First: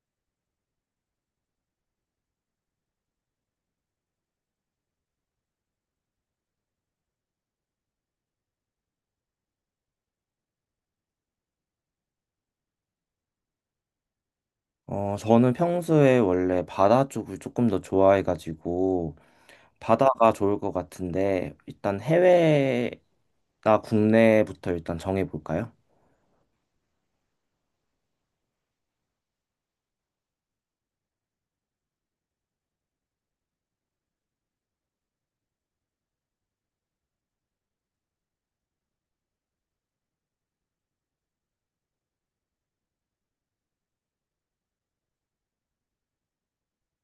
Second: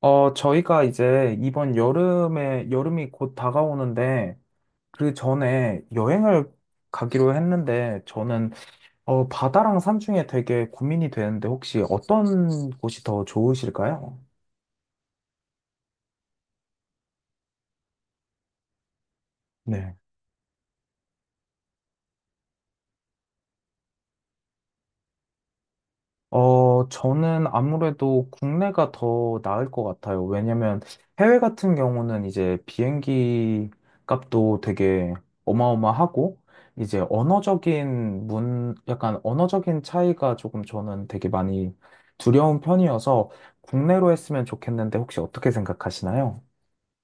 저희가 이제 이번 여름에, 여름이 곧 다가오는데, 그 전에 여행을 가기로 했는데, 저는, 바다랑 산 중에 되게 고민이 되는데, 혹시 어떤 곳이 더 좋으실까요? 저는 평소에 원래 바다 쪽을 조금 더 좋아해가지고, 네. 바다가 좋을 것 같은데, 일단 해외나 국내부터 일단 정해볼까요? 저는 아무래도 국내가 더 나을 것 같아요. 왜냐면 해외 같은 경우는 이제 비행기 값도 되게 어마어마하고, 이제 언어적인 약간 언어적인 차이가 조금 저는 되게 많이 두려운 편이어서 국내로 했으면 좋겠는데 혹시 어떻게 생각하시나요?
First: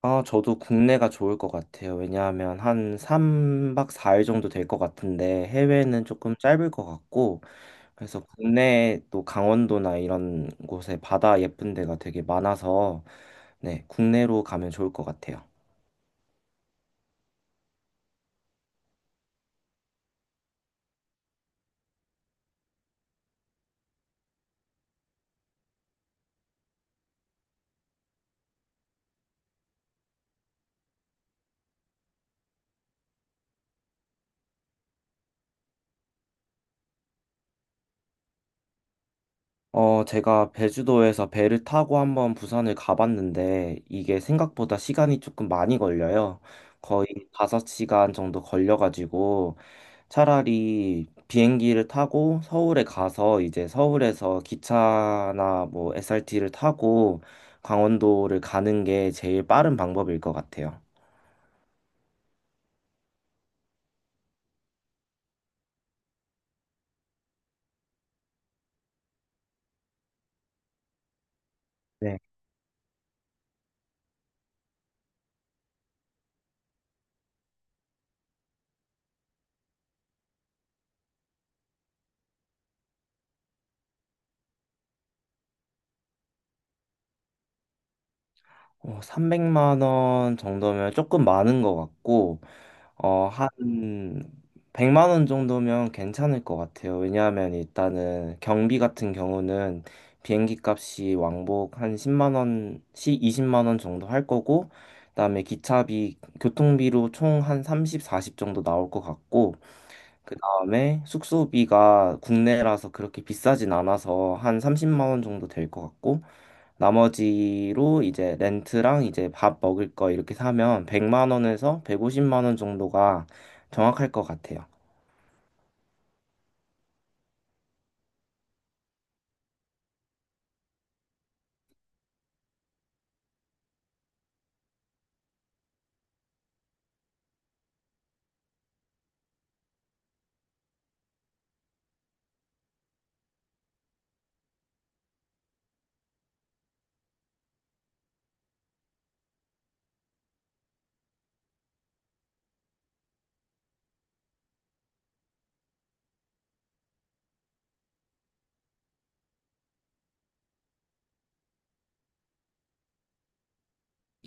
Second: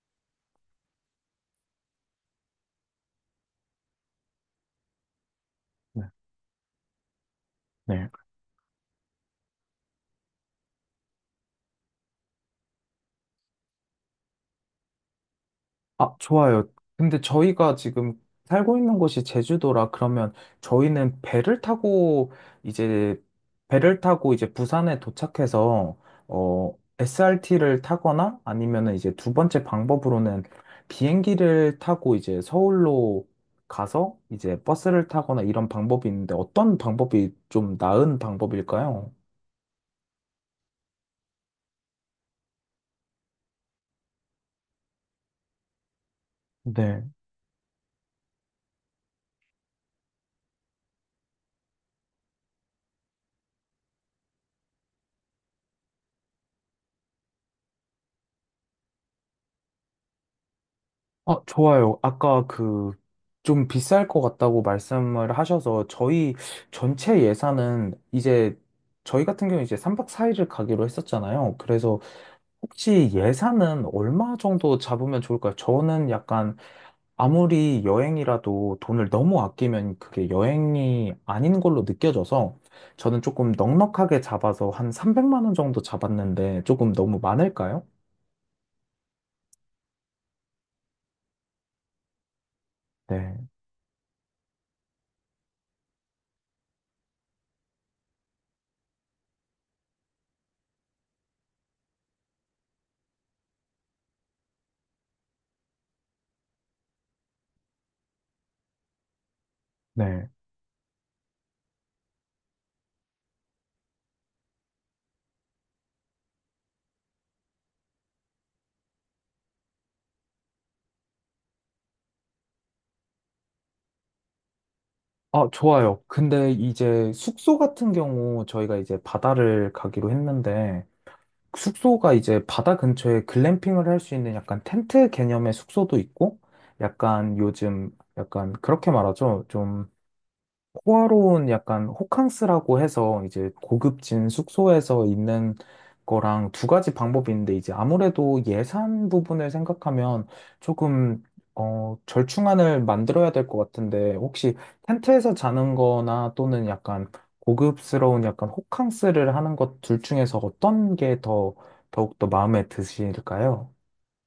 아, 저도 국내가 좋을 것 같아요. 왜냐하면 한 3박 4일 정도 될 것 같은데, 네. 해외는 조금 짧을 것 같고, 네. 그래서 국내 또 강원도나 이런 곳에 바다 예쁜 데가 되게 많아서, 네, 국내로 가면 좋을 것 같아요. 아, 좋아요. 근데 저희가 지금 살고 있는 곳이 제주도라 그러면 저희는 이제 배를 타고 이제 부산에 도착해서 SRT를 타거나 아니면은 이제 두 번째 방법으로는 비행기를 타고 이제 서울로 가서 이제 버스를 타거나 이런 방법이 있는데 어떤 방법이 좀 나은 방법일까요? 제가 제주도에서 배를 타고 한번 부산을 가봤는데 이게 생각보다 시간이 조금 많이 걸려요. 네. 거의 5시간 정도 걸려가지고 차라리 비행기를 타고 서울에 가서 이제 서울에서 기차나 뭐 SRT를 타고 강원도를 가는 게 제일 빠른 방법일 것 같아요. 아, 좋아요. 아까 그, 좀 비쌀 것 같다고 말씀을 하셔서, 저희 전체 예산은 이제, 저희 같은 경우 이제 3박 4일을 가기로 했었잖아요. 그래서 네. 혹시 예산은 얼마 정도 잡으면 좋을까요? 저는 약간 아무리 여행이라도 돈을 너무 아끼면 그게 여행이 아닌 걸로 느껴져서, 저는 조금 넉넉하게 잡아서 한 300만 원 정도 잡았는데, 조금 너무 많을까요? 300만 원 정도면 조금 많은 것 같고 네, 한 100만 원 정도면 괜찮을 것 같아요. 왜냐하면 일단은 경비 같은 경우는 비행기 값이 왕복 한 10만 원씩 20만 원 정도 할 거고, 그다음에 기차비, 교통비로 총 한 30, 40 정도 나올 것 같고, 네. 그다음에 숙소비가 국내라서 그렇게 비싸진 않아서 한 30만 원 정도 될 것 같고, 나머지로 이제 렌트랑 이제 밥 먹을 거 이렇게 사면 100만 원에서 150만 원 정도가 정확할 것 같아요. 아, 좋아요. 근데 이제 숙소 같은 경우 저희가 이제 바다를 가기로 했는데 숙소가 이제 바다 근처에 글램핑을 할 수 있는 약간 텐트 개념의 숙소도 있고 약간 요즘 약간 그렇게 말하죠. 좀 호화로운 약간 호캉스라고 해서 이제 고급진 숙소에서 있는 거랑 두 가지 방법이 있는데 이제 아무래도 예산 부분을 생각하면 조금 절충안을 만들어야 될 것 같은데 혹시 텐트에서 자는 거나 또는 약간 고급스러운 약간 호캉스를 하는 것 둘 중에서 어떤 게 더 더욱더 마음에 드실까요?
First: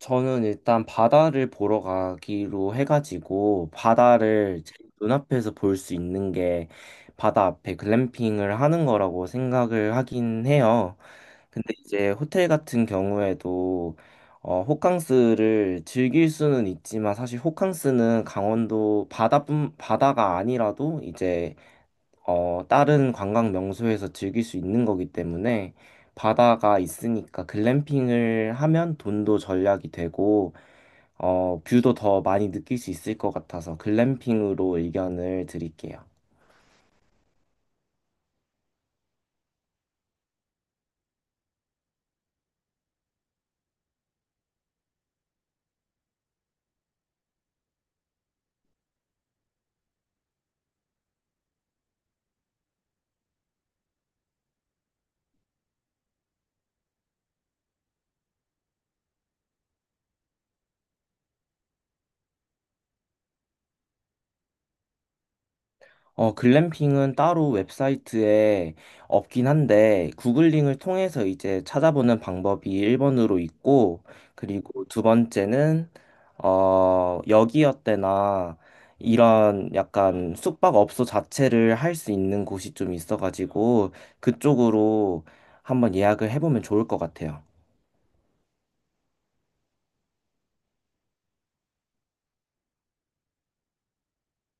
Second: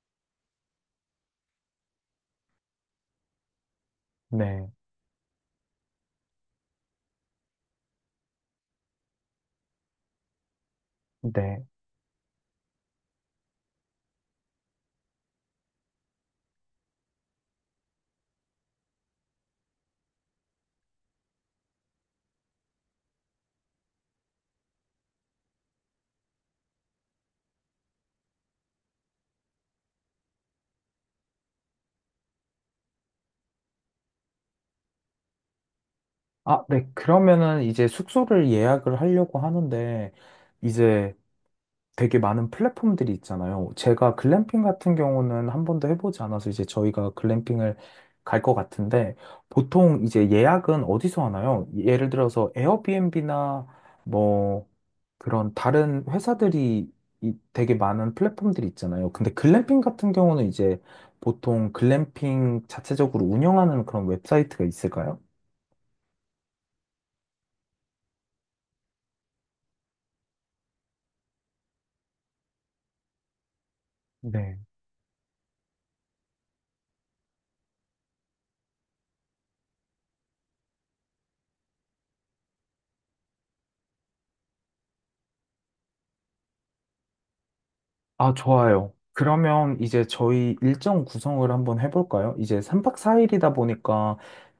저는 일단 바다를 보러 가기로 해가지고 바다를 네, 제 눈앞에서 볼 수 있는 게 바다 앞에 글램핑을 하는 거라고 생각을 하긴 해요. 네. 근데 이제 호텔 같은 경우에도 호캉스를 즐길 수는 있지만 사실 호캉스는 강원도 바다뿐 바다가 아니라도 이제 다른 관광 명소에서 즐길 수 있는 거기 때문에 바다가 있으니까 글램핑을 하면 돈도 절약이 되고 뷰도 더 많이 느낄 수 있을 것 같아서 글램핑으로 의견을 드릴게요. 아, 네. 그러면은 이제 숙소를 예약을 하려고 하는데 이제 되게 많은 플랫폼들이 있잖아요. 제가 글램핑 같은 경우는 한 번도 해보지 않아서 이제 저희가 글램핑을 갈 것 같은데 보통 이제 예약은 어디서 하나요? 예를 들어서 에어비앤비나 뭐 그런 다른 회사들이 되게 많은 플랫폼들이 있잖아요. 근데 글램핑 같은 경우는 이제 보통 글램핑 자체적으로 운영하는 그런 웹사이트가 있을까요? 글램핑은 따로 웹사이트에 없긴 한데, 구글링을 통해서 이제 찾아보는 방법이 1번으로 있고, 네. 그리고 두 번째는, 여기어때나 이런 약간 숙박업소 자체를 할 수 있는 곳이 좀 있어가지고, 그쪽으로 한번 예약을 해보면 좋을 것 같아요. 아, 좋아요. 그러면 이제 저희 일정 구성을 한번 해볼까요? 이제 3박 4일이다 보니까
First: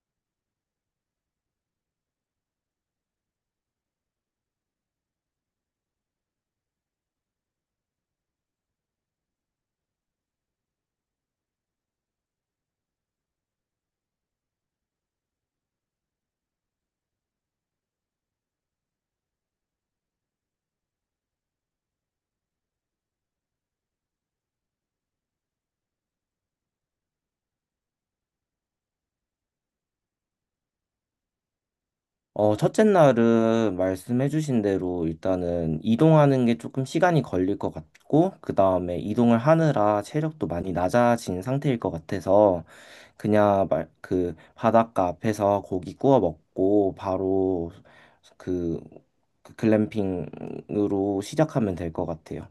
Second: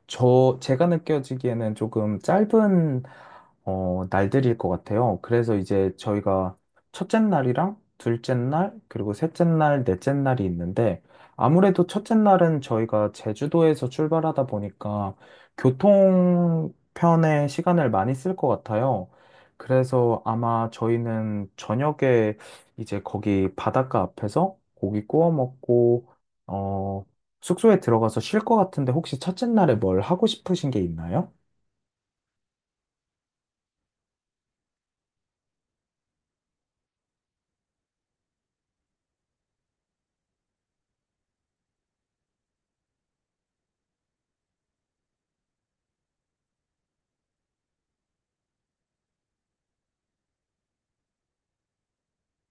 제가 느껴지기에는 조금 짧은, 날들일 것 같아요. 그래서 이제 저희가 첫째 날이랑 둘째 날, 그리고 셋째 날, 넷째 날이 있는데 아무래도 첫째 날은 저희가 제주도에서 출발하다 보니까 교통편에 시간을 많이 쓸 것 같아요. 그래서 아마 저희는 저녁에 이제 거기 바닷가 앞에서 고기 구워 먹고, 어, 숙소에 들어가서 쉴 것 같은데 혹시 첫째 날에 뭘 하고 싶으신 게 있나요? 첫째 날은 말씀해주신 대로 일단은 이동하는 게 조금 시간이 걸릴 것 같고, 그 다음에 이동을 하느라 체력도 많이 낮아진 상태일 것 같아서, 그냥 그 바닷가 앞에서 고기 구워 먹고, 바로 그, 그 글램핑으로 시작하면 될 것 같아요.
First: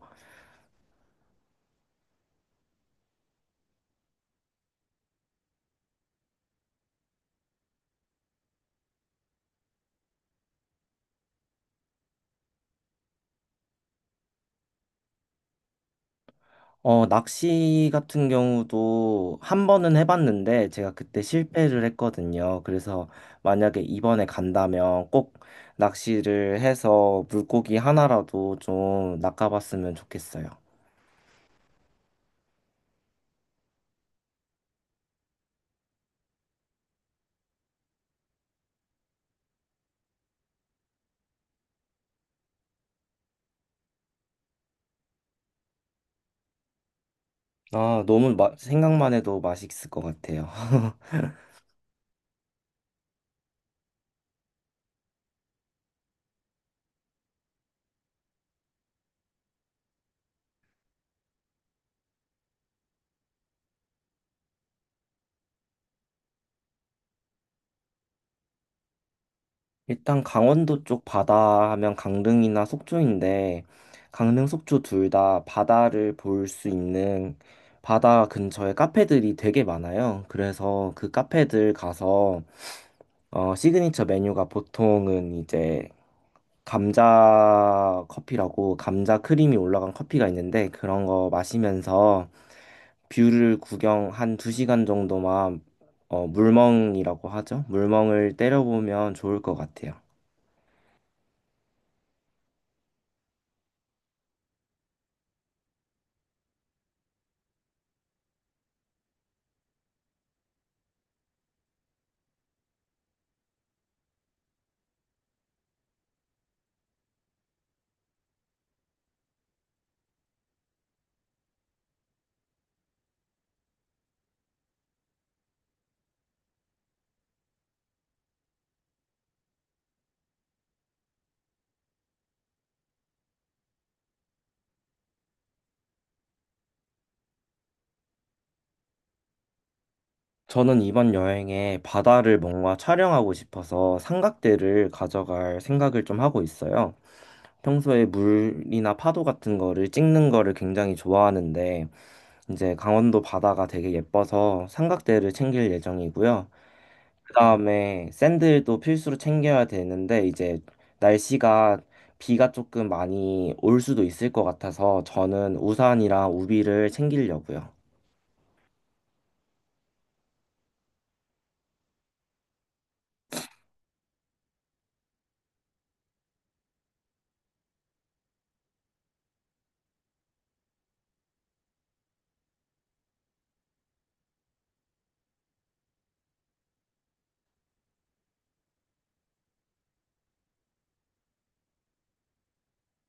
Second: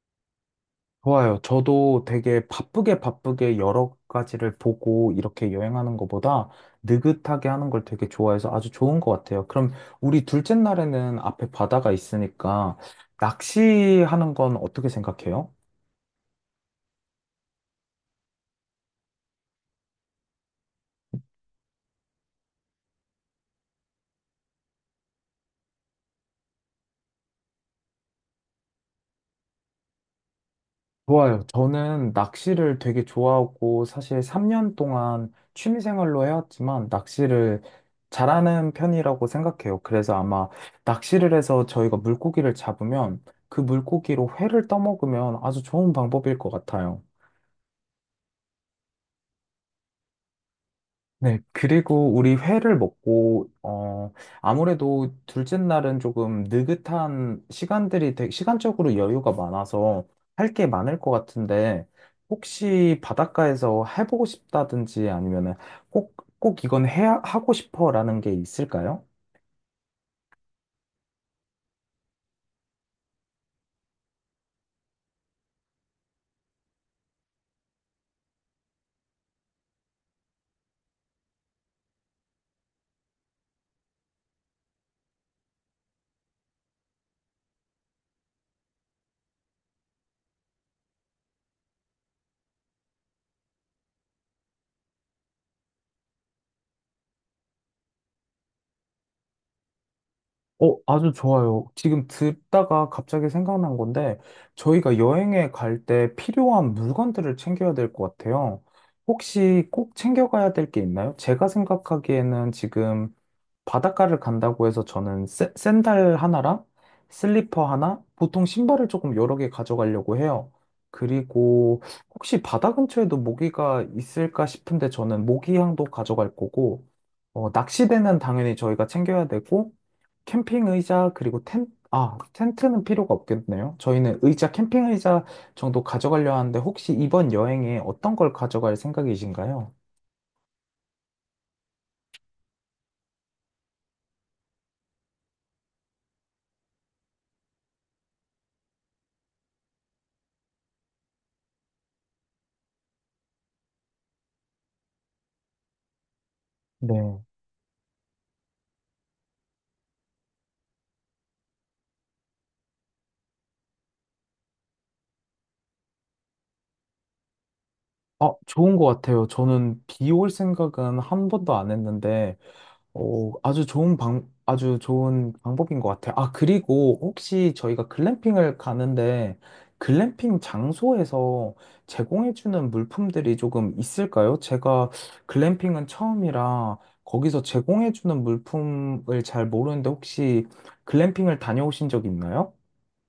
좋아요. 저도 되게 바쁘게 바쁘게 여러 가지를 보고 이렇게 여행하는 것보다 느긋하게 하는 걸 되게 좋아해서 아주 좋은 것 같아요. 그럼 우리 둘째 날에는 앞에 바다가 있으니까 낚시하는 건 어떻게 생각해요? 낚시 같은 경우도 한 번은 해봤는데 제가 그때 실패를 했거든요. 그래서 만약에 이번에 간다면 꼭 낚시를 해서 물고기 하나라도 좀 낚아봤으면 좋겠어요. 좋아요. 저는 낚시를 되게 좋아하고 사실 3년 동안 취미 생활로 해왔지만 낚시를 잘하는 편이라고 생각해요. 그래서 아마 낚시를 해서 저희가 물고기를 잡으면 그 물고기로 회를 떠먹으면 아주 좋은 방법일 것 같아요. 아, 너무 생각만 해도 맛있을 것 같아요. 네, 그리고 우리 회를 먹고, 아무래도 둘째 날은 조금 느긋한 시간들이, 시간적으로 여유가 많아서 할 게 많을 것 같은데, 혹시 바닷가에서 해보고 싶다든지 아니면은 꼭, 꼭 이건 하고 싶어라는 게 있을까요? 일단 강원도 쪽 바다 하면 강릉이나 속초인데 강릉, 속초 둘 다 바다를 볼 수 있는 바다 근처에 카페들이 되게 많아요. 그래서 그 카페들 가서 시그니처 메뉴가 보통은 이제 감자 커피라고 감자 크림이 올라간 커피가 있는데 그런 거 마시면서 뷰를 구경 한 2시간 정도만 물멍이라고 하죠. 물멍을 때려보면 좋을 것 같아요. 아주 좋아요. 지금 듣다가 갑자기 생각난 건데, 저희가 여행에 갈 때 필요한 물건들을 챙겨야 될 것 같아요. 혹시 꼭 챙겨가야 될 게 있나요? 제가 생각하기에는 지금 바닷가를 간다고 해서 저는 샌들 하나랑 슬리퍼 하나, 보통 신발을 조금 여러 개 가져가려고 해요. 그리고 혹시 바다 근처에도 모기가 있을까 싶은데 저는 모기향도 가져갈 거고, 낚시대는 당연히 저희가 챙겨야 되고, 캠핑 의자 그리고 텐 아, 텐트는 필요가 없겠네요. 저희는 캠핑 의자 정도 가져가려 하는데 혹시 이번 여행에 어떤 걸 가져갈 생각이신가요? 저는 이번 여행에 바다를 뭔가 촬영하고 싶어서 삼각대를 가져갈 생각을 좀 하고 있어요. 평소에 물이나 파도 같은 거를 찍는 거를 굉장히 좋아하는데, 이제 강원도 바다가 되게 예뻐서 삼각대를 챙길 예정이고요. 네. 그다음에 샌들도 필수로 챙겨야 되는데, 이제 날씨가 비가 조금 많이 올 수도 있을 것 같아서 저는 우산이랑 우비를 챙기려고요. 아, 좋은 것 같아요. 저는 비 올 생각은 한 번도 안 했는데 오, 아주 좋은 아주 좋은 방법인 것 같아요. 아, 그리고 혹시 저희가 글램핑을 가는데 글램핑 장소에서 제공해주는 물품들이 조금 있을까요? 제가 글램핑은 처음이라 거기서 제공해주는 물품을 잘 모르는데 혹시 글램핑을 다녀오신 적 있나요?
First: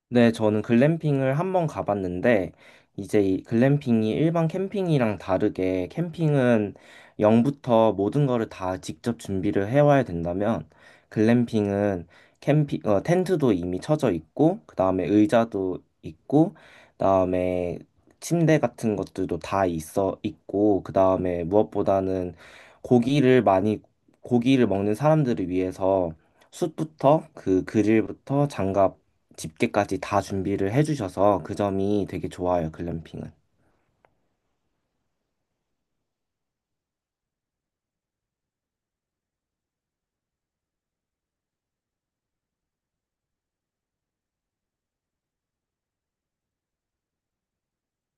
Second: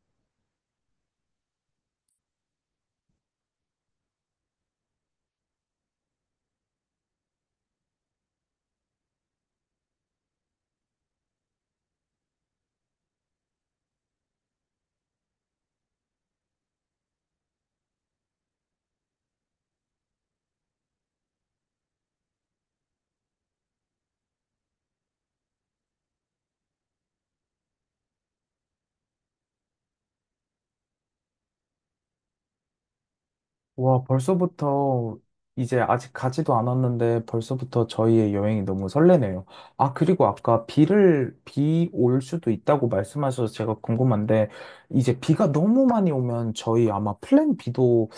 네, 저는 글램핑을 한번 가봤는데, 이제 이 글램핑이 일반 캠핑이랑 다르게 캠핑은 0부터 모든 거를 다 직접 준비를 해와야 된다면, 글램핑은 캠핑, 텐트도 이미 쳐져 있고, 그 다음에 의자도 있고, 그 다음에 침대 같은 것들도 다 있어 있고, 그 다음에 무엇보다는 고기를 많이, 고기를 먹는 사람들을 위해서 숯부터 그 그릴부터 장갑 집게까지 다 준비를 해주셔서 그 점이 되게 좋아요, 글램핑은. 와, 벌써부터 이제 아직 가지도 않았는데 벌써부터 저희의 여행이 너무 설레네요. 아, 그리고 아까 비 올 수도 있다고 말씀하셔서 제가 궁금한데 이제 비가 너무 많이 오면 저희 아마 플랜 B도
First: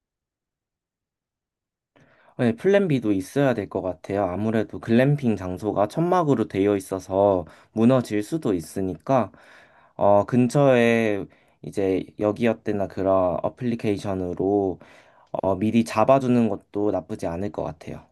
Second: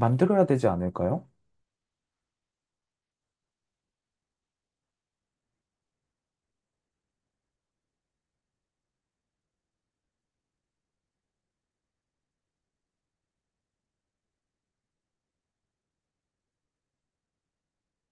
만들어야 되지 않을까요? 네, 플랜 B도 있어야 될 것 같아요. 아무래도 글램핑 장소가 천막으로 되어 있어서 무너질 수도 있으니까, 근처에 이제 여기어때나 그런 어플리케이션으로 미리 잡아주는 것도 나쁘지 않을 것 같아요.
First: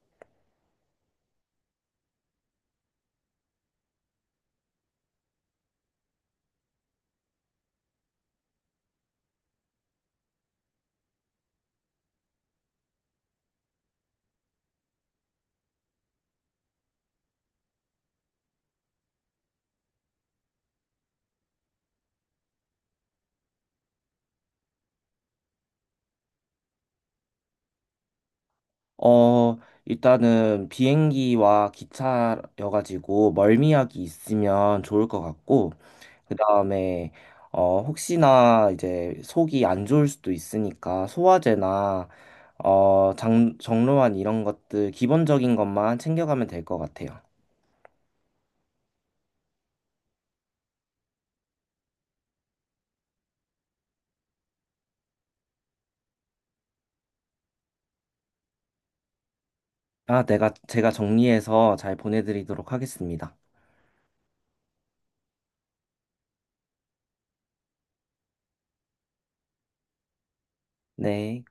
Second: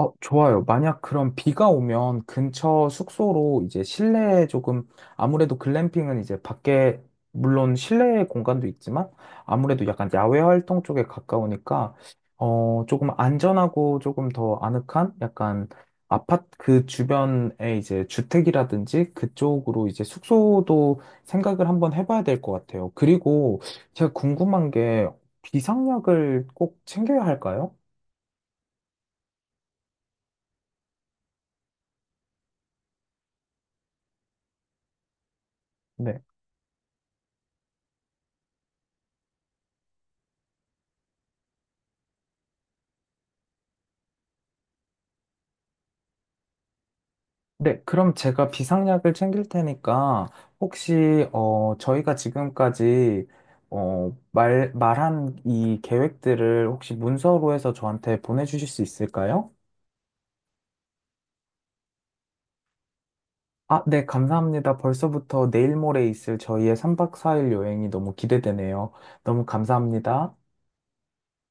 좋아요. 만약 그럼 비가 오면 근처 숙소로 이제 실내에 조금 아무래도 글램핑은 이제 밖에 물론 실내 공간도 있지만 아무래도 약간 야외 활동 쪽에 가까우니까 조금 안전하고 조금 더 아늑한 약간 아파트 그 주변에 이제 주택이라든지 그쪽으로 이제 숙소도 생각을 한번 해봐야 될 것 같아요. 그리고 제가 궁금한 게 비상약을 꼭 챙겨야 할까요? 어, 일단은 비행기와 기차여가지고 멀미약이 있으면 좋을 것 같고, 네. 그다음에 혹시나 이제 속이 안 좋을 수도 있으니까 소화제나 정로환 이런 것들 기본적인 것만 챙겨가면 될 것 같아요. 네, 그럼 제가 비상약을 챙길 테니까 혹시 저희가 지금까지 말 말한 이 계획들을 혹시 문서로 해서 저한테 보내주실 수 있을까요? 아, 내가 제가 정리해서 잘 보내드리도록 하겠습니다. 아, 네, 감사합니다. 벌써부터 내일 모레 있을 저희의 3박 4일 여행이 너무 기대되네요. 너무 감사합니다. 네.